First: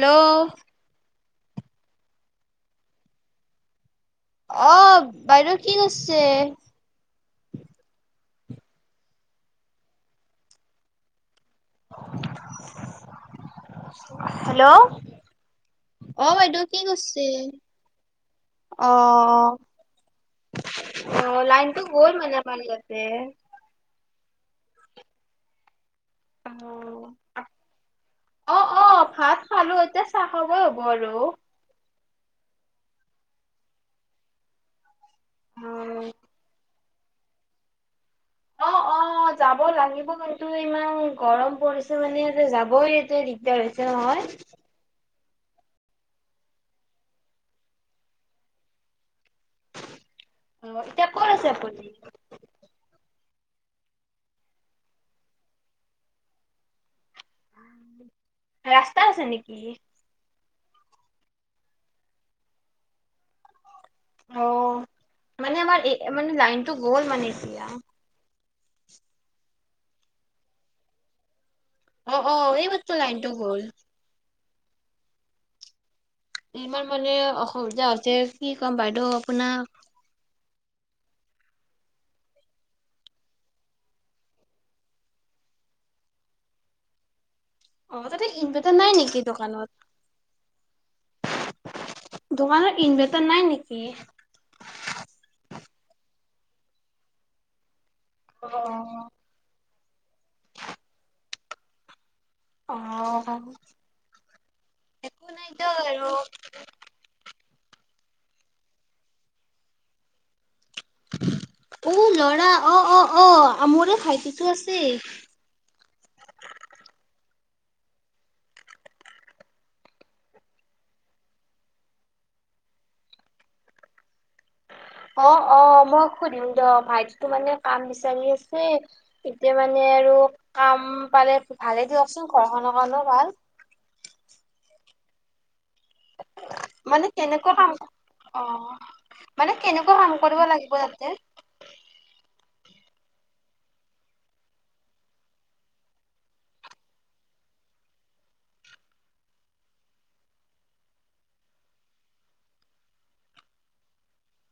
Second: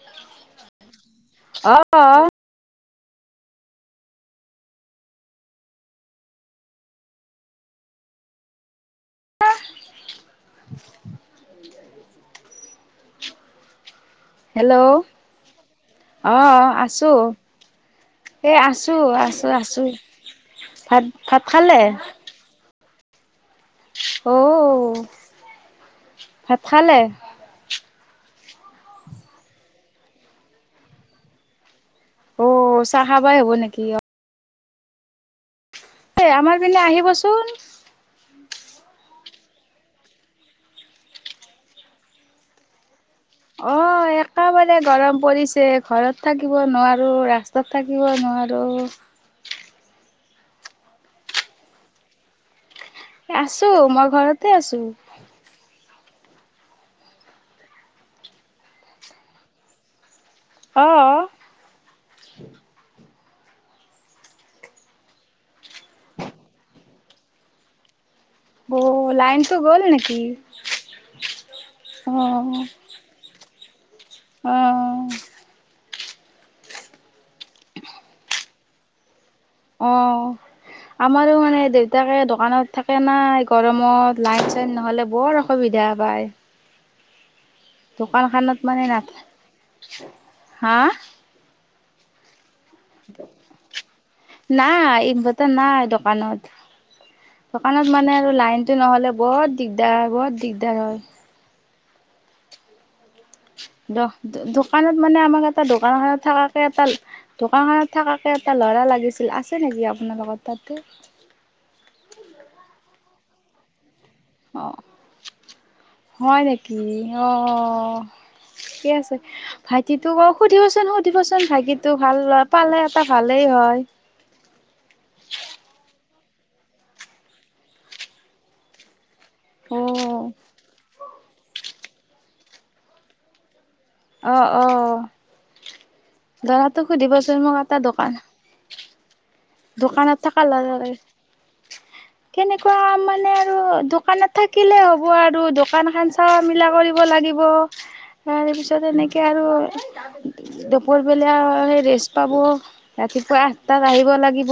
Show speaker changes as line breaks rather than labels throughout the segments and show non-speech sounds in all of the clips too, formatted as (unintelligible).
Hello
অহ
অ বাইদেউ কি কৰিছে
(inaudible)
(inaudible)
হেল্ল'
অ বাইদেউ কি কৰিছে
এ
অ
আছো আছো আছো। ভাত
অ
ভাত খালে
লাইনটো গল মানে (unintelligible) যে
অ' ভাত খালে
অ অ ভাত খালো এতিয়া চাহ খাবই হ'ব আৰু
অ চাহ খাবাই হ'ব নেকি অ এ আমাৰ পিনে আহিবচোন
অ অ যাব লাগিব কিন্তু ইমান গৰম পৰিছে মানে যাবই এতিয়া দিগদাৰ
অ
হৈছে নহয়।
একেবাৰে গৰম পৰিছে। ঘৰত থাকিব নোৱাৰো ৰাস্তাত থাকিব নোৱাৰো।
অ এতিয়া কত আছে আপুনি
আছো মই ঘৰতে আছো
ৰাস্তা আছে নেকি
অ
অ মানে আমাৰ এ মানে লাইনটো গ'ল মানে এতিয়া
অ লাইনটো গ'ল নেকি
অ অ এই মাত্ৰ লাইনটো গল
অ
ইমান মানে অসুবিধা হৈছে কি ক'ম বাইদেউ আপোনাক।
অ আমাৰো মানে দেউতাকে দোকানত থাকে নাই গৰমত লাইন চাইন নহলে বৰ অসুবিধা বা চায়
অ'
দোকান
তাতে
খানত
ইনভাৰ্টাৰ
মানে
নাই
নাথা
নেকি দোকানত?
হা
দোকানত ইনভাৰ্টাৰ নাই নেকি?
নাই এই বতে নাই দোকানত দোকানত মানে আৰু লাইনটো
অ'
নহ'লে বৰ- দিগদাৰ বহত দিগদাৰ হয়
অ
দ দোকানত মানে আমাক
নাই
এটা
দিয়ক
দোকান
আৰু।
খত থাকাকে এটা দোকান খত থকাকে এটা ল'ৰা লাগিছিল আছে নেকি আপোনাৰ লগত তাতে
উ লৰা অ অ অ আমোৰে খাই
আহ হয় নেকি আহ কি আছে ভাইটিটোক অ সুধিবচোন সুধিবচোন ভাইটিটো ভাল ল পালে এটা ভালেই হয় ছ
অ অ মই সুধিম দ ভাইটি তো মানে কাম বিচাৰি আছে এতিয়া মানে আৰু
অ',
কাম পালে ভালে দিয়কচোন ঘৰখনৰ কাৰণো ভাল
অ অ দৰাটো
মানে
সুধিবচোন
কেনেকুৱা
মোক
কাম
এটা দোকান
অ' মানে কেনেকুৱা কাম
দোকানত
কৰিব
থকা ল
লাগিব তাতে?
কেনেকুৱা আমাৰ মানে আৰু দোকানত থাকিলেই হ'ব আৰু দোকানখন চোৱা মিলা কৰিব লাগিব তাৰ পিছত এনেকে আৰু দুপৰবেলা স ৰেষ্ট পাব ৰাতিপুৱা আঠটাত আহিব লাগিব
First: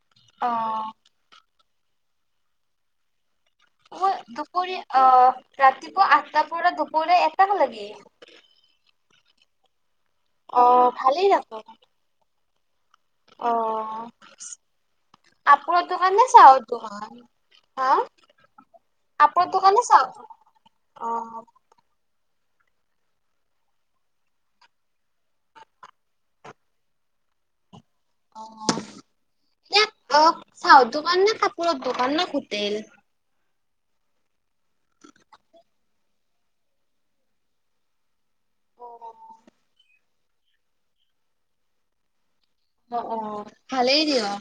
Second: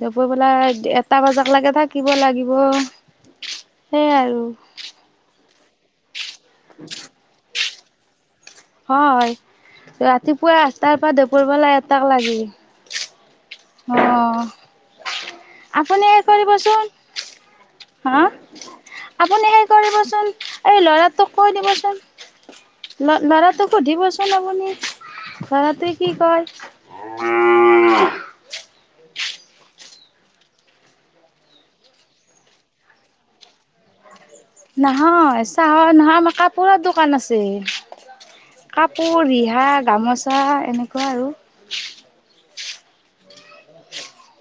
দব পেলা
অ'
এটা বজা লৈকে থাকিব লাগিব
মই
সেয়াই আৰু
দুপৰীয়া আহ ৰাতিপুৱা আঠটাৰ পৰা দুপৰীয়া একটা লাগে
হয় ৰাতিপুৱা
অ
আঠটাৰ পৰা
ভালেই দেখোন
দেপুৰবালা এটাক লাগিল
অ কাপোৰৰ
আপুনি
দোকানে
এই
চাওঁ
কৰিবচোন।
তোমাৰ
হা
কাপোৰৰ
আপুনি হেই
দোকানে চাওঁ।
কৰিবচোন এই
অ।
ল'ৰাটোক কৈ দিবচোন।
(unintelligible)
ল ল'ৰাটো সুধিবচুন আপুনি। তৰাতেই কি কয়।
অহ। এ চউত দোকান নে কাপোৰৰ দোকান ন সোটেল।
নহয় চাহৰ নহয় মাক কাপোৰ দোকান আছে। কাপোৰ ৰিহা গামোচা এনেকুৱা আৰু।
অ অ ভালেই দিয় অ।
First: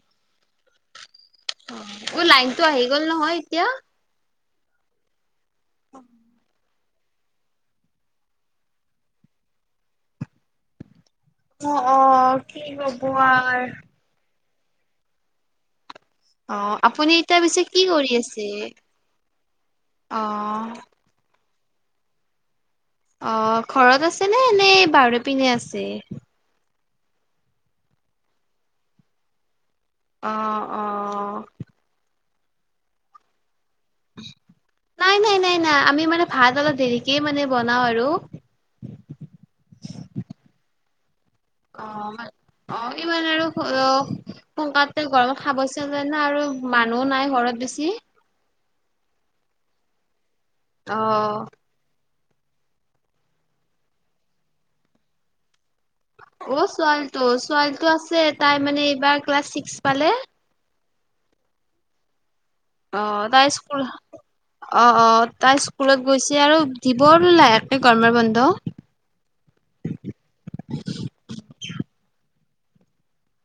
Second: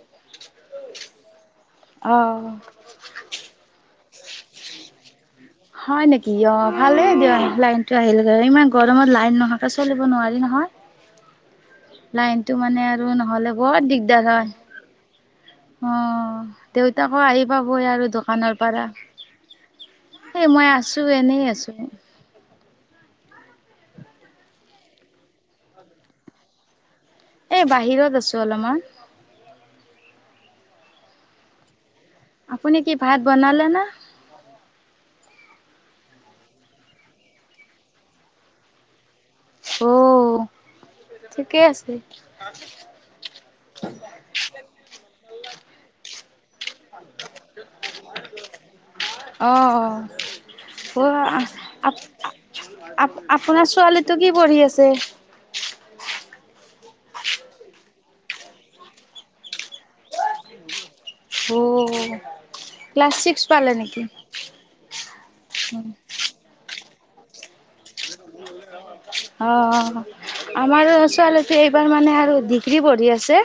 অ অ লাইনতটো আহি গ'ল নহয় এতিয়া।
হয় নেকি অ। ভালেই দিয় লাইনতটো আহিলে ইমান গৰমত লাইন নহাকে চলিব নোৱাৰি
অ অ
নহয়।
কি
লাইনতটো মানে
কব
আৰু নহ'লে
আৰ।
বহত দিগদাৰ হয়। অ
অ আপুনি
দেউতাকো
এতিয়া
আহি
পিছে কি
পাবই আৰু
কৰি আছে?
দোকানৰ পৰা।
অ
এ মই আছো এনেই আছো।
অ ঘৰত আছে নে নে বাৰদ পিনে আছে।
এ বাহিৰত আছো অলপমান।
অ অ।
আপুনি কি ভাত বনালে না।
(unintelligible) নাই নাই নাই নাই আমি মানে ভাত অলপ দেৰিকে মানে বনাওঁ আৰু।
অহ।
অ অ ইমান আৰু অহ। পকাতে গৰমত খাবছিল যে ন আৰু মানুহ নাই ঘৰত বেছি।
অহ
অ
অহ অহ। আ আপোনাৰ ছোৱালীটো কি পঢ়ি আছে।
অ ছোৱালীটো ছোৱালীটো আছে তাই মানে এইবাৰ ক্লাছ ছিক্স পালে।
অহ।
অ তাই স্কুল অ অ তাই স্কুলত গৈছে আৰু। দিব লাহে একে গৰমৰ বন্ধ।
অ আমাৰ ছোৱালী এইবাৰ মানে আৰু দি। (unintelligible) ডিগ্ৰী পঢ়ি আছে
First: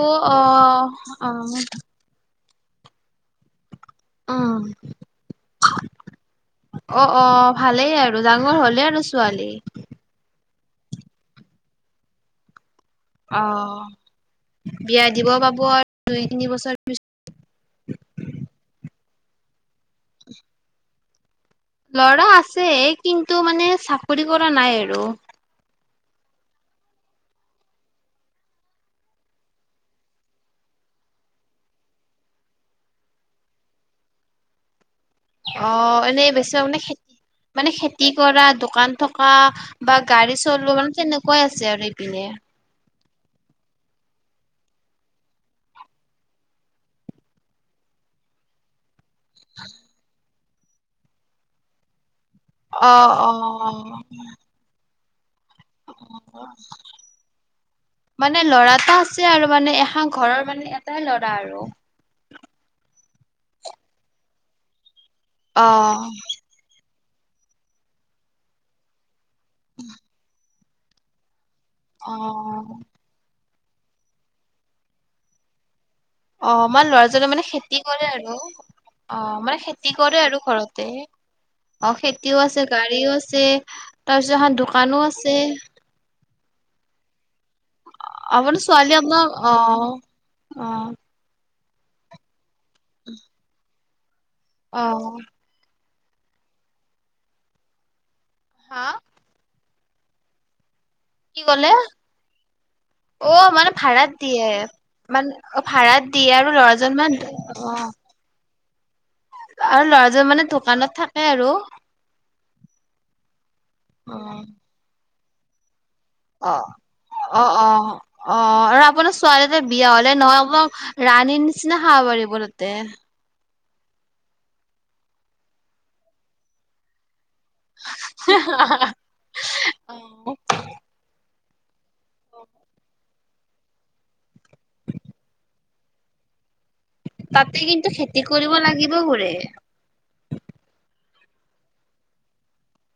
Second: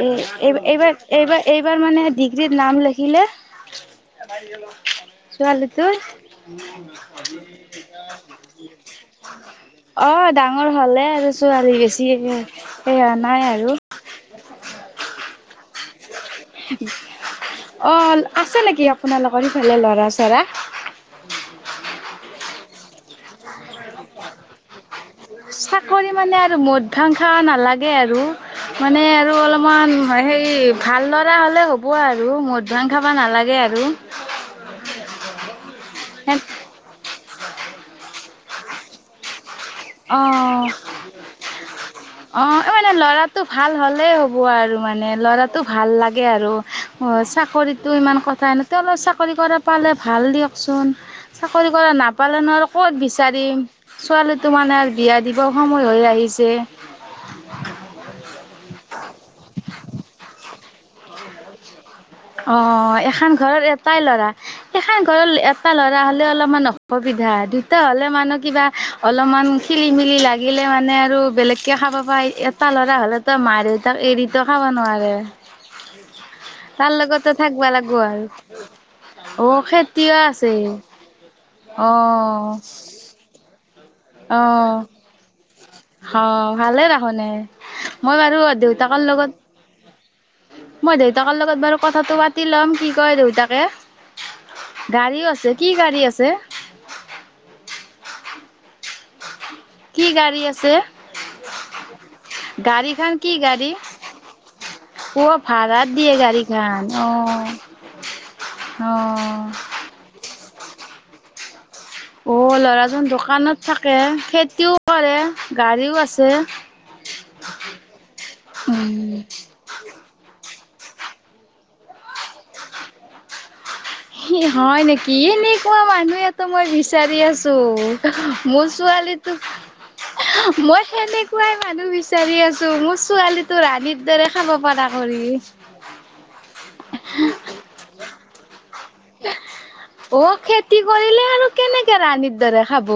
অ অ অ
এই বাৰ মানে ডিগিৰি পঢ়ি আছে। (unintelligible) জিত নাম লিখিলে।
উম
ছোৱালী তোৰ।
অ অ ভালেই আৰু ডাঙৰ হ'লে আৰু ছোৱালী।
ডাঙৰ হ'লে আৰু ছোৱালী বেছি সেয়া নাই আৰু।
অ বিয়া দিব পাব আৰু দুই তিনি বছৰ পিছত।
অ আছে নেকি আপোনালোকৰ ইফালে লৰা চৰা।
লৰা আছে কিন্তু মানে চাকৰি কৰা নাই আৰু।
চাকৰি মানে আৰু মদ ভাংসা নালাগে আৰু মানে আৰু অলপমান হেৰি ভাল ল'ৰা হলে হ'ব আৰু মধ ভাং খাবা নালাগে। (unintelligible) আৰু। (unintelligible)
উ (unintelligible) অ এনেই বেছি মানে খেতি মানে খেতি কৰা দোকান থকা। বা গাড়ী চলিব মানে তেনেকুৱাই আছে আৰু এইপিনে।
মে ল'ৰাটো ভাল হ'লেই হ'ব আৰু মানে ল'ৰাটো ভাল লাগে আৰু চাকৰিত। ত ইমান কথাইনো তেওঁলোক চাকৰি কৰা পালে ভাল দিয়কচোন চাকৰি কৰা ন। (unintelligible) পালনৰ আৰু ক'ত
অ অ
বিচাৰিম ছোৱালীটো মানে আৰু বিয়া দিম। (unintelligible) সময় হৈ আহিছে।
মানে লৰাটা আছে আৰু মানে এখন ঘৰৰ মানে এটাই ল'ৰা আৰু (unintelligible)
অ এখন ঘৰৰ এটাই ল'ৰা এখন ঘৰৰ
অ
এটা ল'ৰা হ'লে অলপমান অ অসুবিধা দুটা হলে মানে কিবা অলপমান খেলি মেলি লাগিলে মানে আৰু বেলেগ কে খাব
অ
পাই এটা ল'ৰা হলেতো মা দেউতাক এৰিত খাব নোৱাৰে (unintelligible)
আমাৰ
তাৰ
ল'ৰাজনে
লগতে
মানে
থাকিব
খেতি
লাগিব
কৰে আৰু অ মানে খেতি
খেতিও
কৰে আৰু
আছে,
ঘৰতে অ খেতিও আছে গাড়ীও আছে তাৰপিছত এখন
অ'
দোকানো আছে
অ ভালে ৰাখোনে মই বাৰু
আপোনাৰ ছোৱালী
দেউতাকৰ
আপোনাৰ
লগত (unintelligible)
অ', অ',
মই দেউতাকৰ লগত বাৰু কথাটো পাতি লম কি কয় দেউতাকে
অ',
গাড়ীও আছে কি গাড়ী আছে
হা
কি গাড়ী আছে
কি কলে
গাড়ী খান
অ
কি
মানে
গাড়ী
ভাড়াত দিয়ে মান
অ
ভাড়াত দিয়ে
গাড়ী
আৰু
খান
লৰাজন
অ
মান অ
অ
আৰু ল'ৰাজন মানে দোকানত থাকে আৰু
অ ল'ৰাজন দোকানত থাকে
অ',
খেতিও কৰে গাড়ীও আছে
অ অ অ অ আৰু আপোনাৰ
উম
ছোৱালীতে বিয়া হলে নহয় আপোনাৰ ৰাণীৰ নিচিনা খাব পাৰিব ততে
হয় নেকি এনেকুৱা মানুহটো মই বিচাৰি আছো (unintelligible) মোৰ ছোৱালীটো
অ'।
মই সেনেকুৱাই মানুহ বিচ (unintelligible) বিচাৰি আছো মোৰ ছোৱালীটো ৰানীৰ দৰে খাব পৰা কৰি (unintelligible)
তাতে কিন্তু খেতি কৰিব লাগিব বোৰে (unintelligible)
অ খেতি কৰিলে আৰু কেনেকে ৰাণীৰ দৰে খাব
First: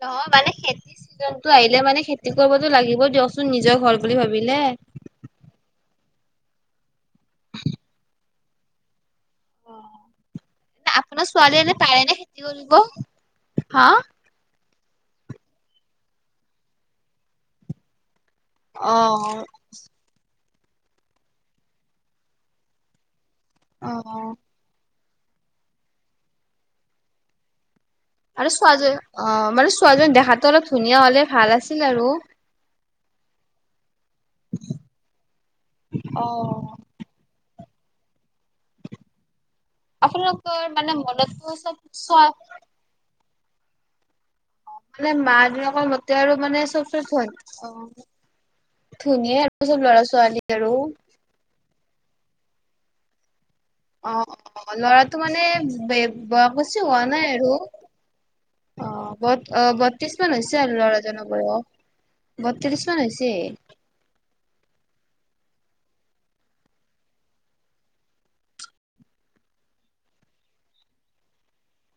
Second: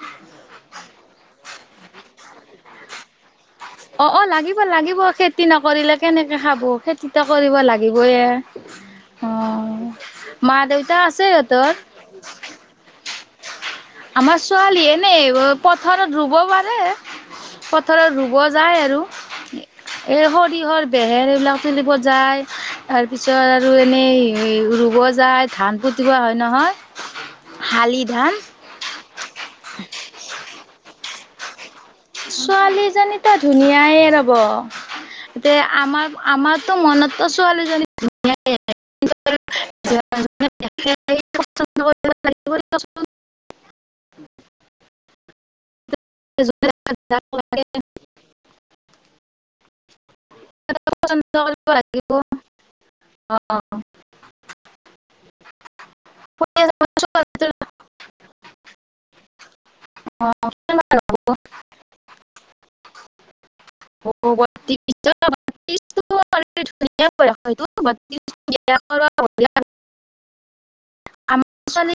নহয় মানে খেতি চিজনটো আহিলে মানে খেতি কৰিবতো লাগিবই দ (unintelligible)
অ অ লাগিব লাগিব খেতি নকৰিলে কেনেকৈ খাব খেতিটো কৰিব লাগিবই (unintelligible) অ মা দেউতা
আপোনাৰ
আছে
ছোৱালী
এতৰ
এনে পাৰে নে খেতি কৰিব?
(unintelligible)
হা
ছোৱালী এনে পথাৰত ৰুব পাৰে পথাৰত ৰুব (unintelligible) ব যায়
অ
আৰু এই সৰিয়হৰ বেহেৰ এইবিলাক তুলিব যায় (unintelligible) তাৰপিছত আৰু
অ
এনেই ৰুব যায়, ধান পুতিব হয় নহয় শালি ধান
আৰু ছোৱজনী অ মানে ছোৱালজনী দেখাতটো অলপ ধুনীয়া হলে ভাল আছে।
ছোৱালীজনীতা ধুনীয়াইে আৰু এ আমাৰ
অ
আমাৰতো মনতো ছোৱালীজনী। উম (unintelligible)
আপোনালোকৰ মানে মনত চব
পচন্দ
চোৱা।
(inaudible)
অঁ মানে মাঁ- দেউতাক ৰ মতে আৰু মানে চব চ অঁ ধুনীয়া আৰু চব ল'ৰা ছোৱালী আৰু
এই অঁ
অঁ অঁ ল'ৰাটো মানে বয়স বেছি হোৱা নাই
পঁচিছ
আৰু। অঁ অঁ বত্ৰিশ মান হৈছে, আৰু ল'ৰাজনৰ বয়স বত্ৰিশ মান হৈছে! (inaudible)
অ ব বি (unintelligible) (unintelligible) (unintelligible) (unintelligible) (unintelligible) (unintelligible) আমাৰ ছোৱালী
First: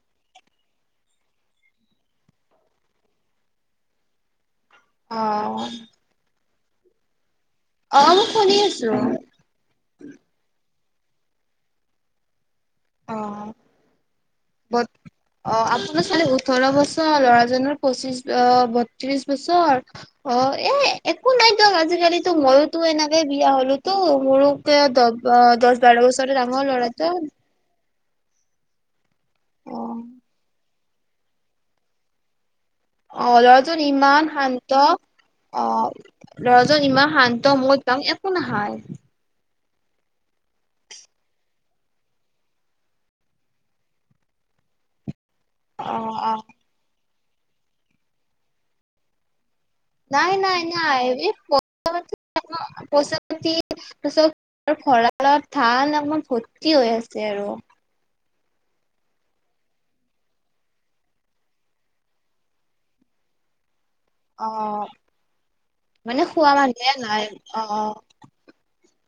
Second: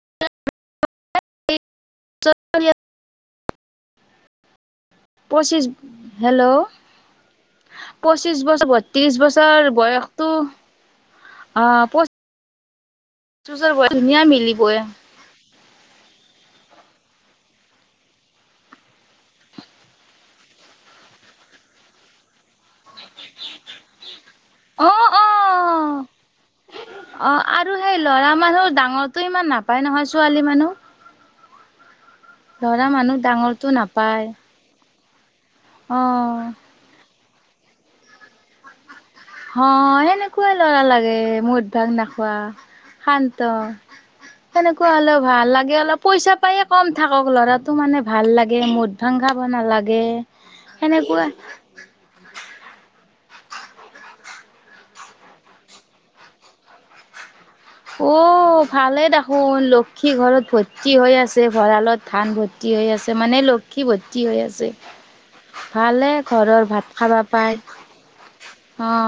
(unintelligible)
অ
পঁচিছ, হেল্ল',
অ মই
পঁচিশ
শুনি
বছৰ,
আছো
বত্ৰিশ বছৰ বয়সতটো অঁ পচ
অঁ
মিলিবই
ব অঁ আপোনাৰ ছোৱালীৰ (unintelligible) ওঠৰ বছৰ ল'ৰাজনৰ পঁচিশ বত্ৰিশ বছৰ অ এ একো নাই (unintelligible) নাইটো আজিকালিটো মইওঁ মইটো এনেকে বিয়া হলোটো মোৰো
অ' অ'
দহ-বাৰ বছৰ ডাঙৰ ল'ৰাটো।
অ' আৰু সেই ল'ৰা মানুহ ডাঙৰটো ইমান
অ
নাপাই নহয় ছোৱালী মানুহ। ল'ৰা মানুহ
অঁ
ডাঙৰটো
লৰাজন
নাপায়
ইমান শান্ত। অঁ
অ'
লৰাজন ইমান শান্ত মদ, ভাং একো নাখায়।
অঁ সেনেকুৱাই লৰা লাগে, মদ ভাং নাখোৱা শান্ত। সেনেকুৱা অলপ ভাল লাগে
অ
অলপ
অ
পইচা পায় কম থাকক ল'ৰাটো মানে ভাল লাগে মদ ভাং খাবা
নাই, নাই, নাই এ পইচাটো তাৰপাছত ভৰালত ধান অকমান ভৰ্তি হৈ আছে আৰু।
অঁ ভালেই দেখোন লক্ষী ঘৰত ভৰ্তি হৈ আছে ভঁৰালত ধান ভৰ্তি হৈ আছে মানে ল ক্ষ্মী ভৰ্তি হৈ
অ
আছে, ভালে
মানে খোৱা
ঘৰৰ
মানুহে
ভাত খাবা
নাই
পাই।
অ অ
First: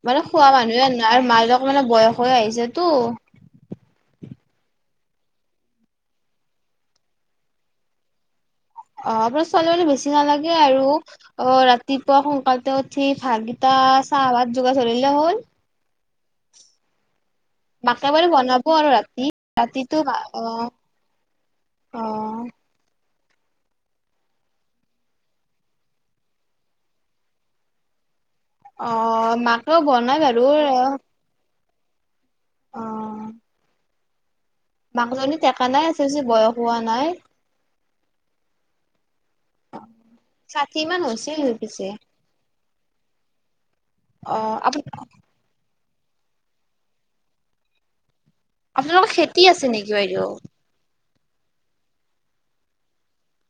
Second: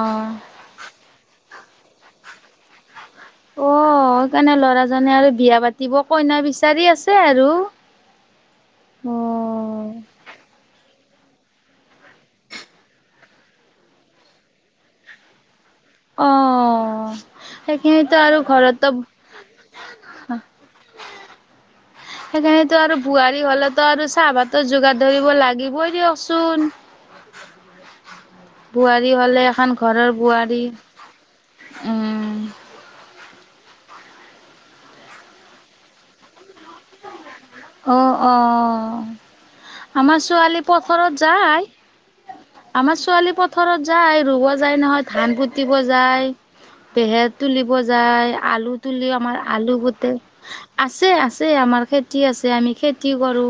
মানে খোৱা মানুহে নাই, মাক অকমান বয়স হৈ আহিছেটো।
অঁ সেইকাৰণে ল'ৰাজনে আৰু বিয়া পাতিব কইনা বিচাৰি আছে আৰু। অ
অঁ আপোনাৰ ছোৱালীজনী বেছি নালাগে আৰু। অঁ ৰাতিপুৱা সোনকালতে উঠি ভূতকেইটাই চাহ ভাত যোগাৰ ধৰিলে হ'ল।
অঁ।
মাকে বাৰু বনাব আৰু ৰাতি ৰাতিটো আঁহ।
সেইকাৰণেটো আৰু বোৱাৰী হ'লে টো আৰু চাহভাতৰ যোগাৰ ধৰিব লাগিবই দিয়কচোন।
(inaudible) অ
বোৱাৰী হ'লে এখন
মাকেও
ঘৰৰ
বনাই বাৰু
বোৱাৰী, উম
মাক জনী টেকা নাই আছিল যে বয়স হোৱা নাই।
অঁ অঁ আমাৰ ছোৱালী
ষাঠি মান
পথাৰত
হৈছিল
যায়,
পিছে
আমাৰ ছোৱালী পথাৰত যায়
অ
ৰুব
আপ
যায় নহয় ধান পুতি ব যায়, পেহে তুলিব যায়, আলু তুলি,
আপোনালোকৰ
আমাৰ
খেতি আছে
আলু
নেকি
গতে
বাইদেউ
আছে আছে আমাৰ খেতি আছে আমি খেতি কৰোঁ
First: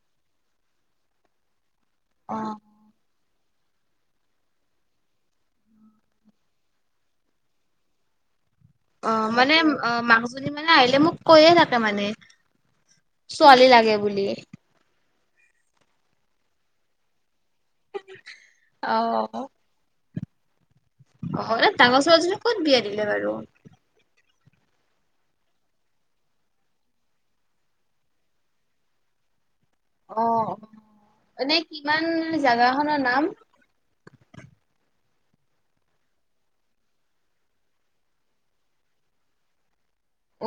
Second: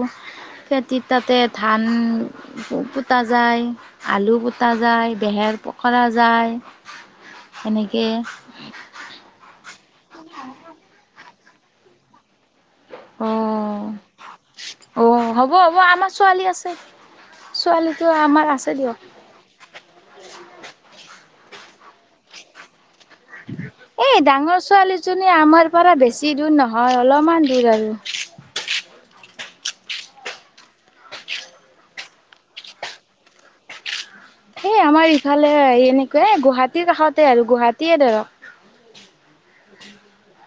খেতি তাতে ধান
অ
পু পুতা যায়, আলু পুতা যায়, বেহেৰ পখৰা যায়। এনেকে
অ মানে অ মাকজনী মানে আহিলে মোক কৈয়ে থাকে মানে,
অ
ছোৱালী লাগে বুলি।
অ হ'ব হ'ব আমাৰ ছোৱালী আছে ছোৱালীটো আমাৰ আছে দিয়ক।
অ',
(unintelligible)
অ ডাঙৰ ছোৱালীজনী ক'ত বিয়া দিলে বাৰু?
এই ডাঙৰ ছোৱালীজনী আমাৰ পৰা বেছি দূৰ নহয় অলপমান দূৰ আৰু।
অ অ এনে কিমান জাগাখনৰ নাম?
এই আমাৰ ইফালে এনেকুৱা গুৱাহাটীৰ কাষতে আৰু গুৱাহাটীয়ে ধৰক।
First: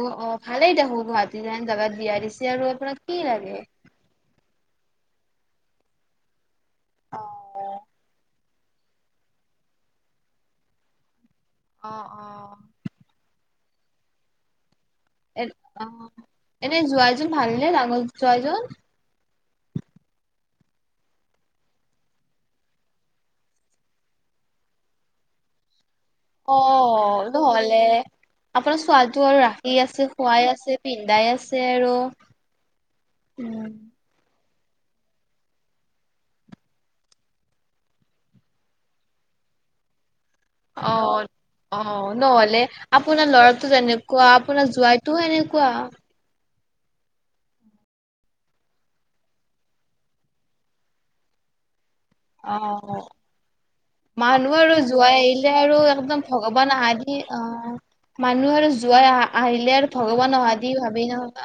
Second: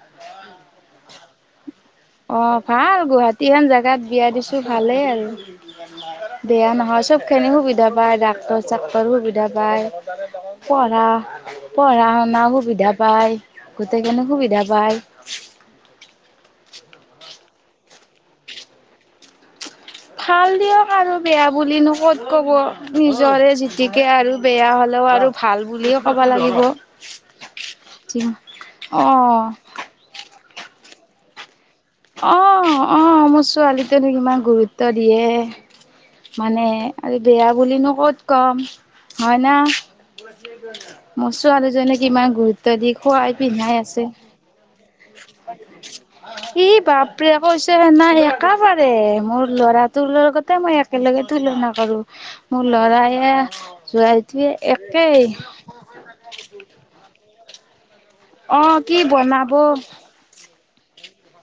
অ অ ভালেই দেখোন গুৱাহাটী হেন জাগাত। বিয়া
অ
দিছে আৰু আপোনাক
ভাল
কি
গুৱাহাটী
লাগে?
হেন জাগাত বিয়া দিছো ভালেই আৰু। বেয়া নহয়
অ',
চব খিনি সুবিধা পায় ডাক্তৰ চাক্তৰ সুবিধা পায়, পঢ়া
অ',
পঢ়া শুনা
অ',
সুবিধা পায়, গোটেইখিনি সুবিধা পায়।
এ অ এনেই জোঁৱাই জন ভাল নে জোঁৱাইজন।
ভাল দিয়ক আৰু বেয়া বুলি নু ক'ত ক'ব নিজৰে জতিকে আৰু বেয়া হ' লে আৰু ভাল বুলিয়ে কব
অ
লাগিব
নহ'লে আপোনাৰ
অ
ছোৱালীটো আৰু ৰাখি আছে খোৱাই আছে, পিন্ধাই আছে। আৰু।
আঁহ আঁহ মোৰ
উম,
ছোৱালীজনীক ইমান গুৰুত্ব দিয়ে। মানে আৰু বেয়া বুলিনো ক'ত কম হয় ন
অ',
মচোৱালজনীক
অ',
ইমান
নহ'লে
গুৰুত্ব দি খোৱাই পিন্ধাই আছে
তো এনেকুৱা
ই বাপৰে কৈছে নাই এক পাৰে মোৰ ল'ৰাটোৰ লগতে মই একেলগে তুলনা কৰো মোৰ
অ',
লৰায়
মানুহ আৰু জোৱাই আহিলে আৰু একদম ভগৱান আহ দি অ
অ
মানুহ আৰু
কি
যোৱাই আহ
বনাব
আহিলে আৰু ভগৱান অহা দি ভাবি নহ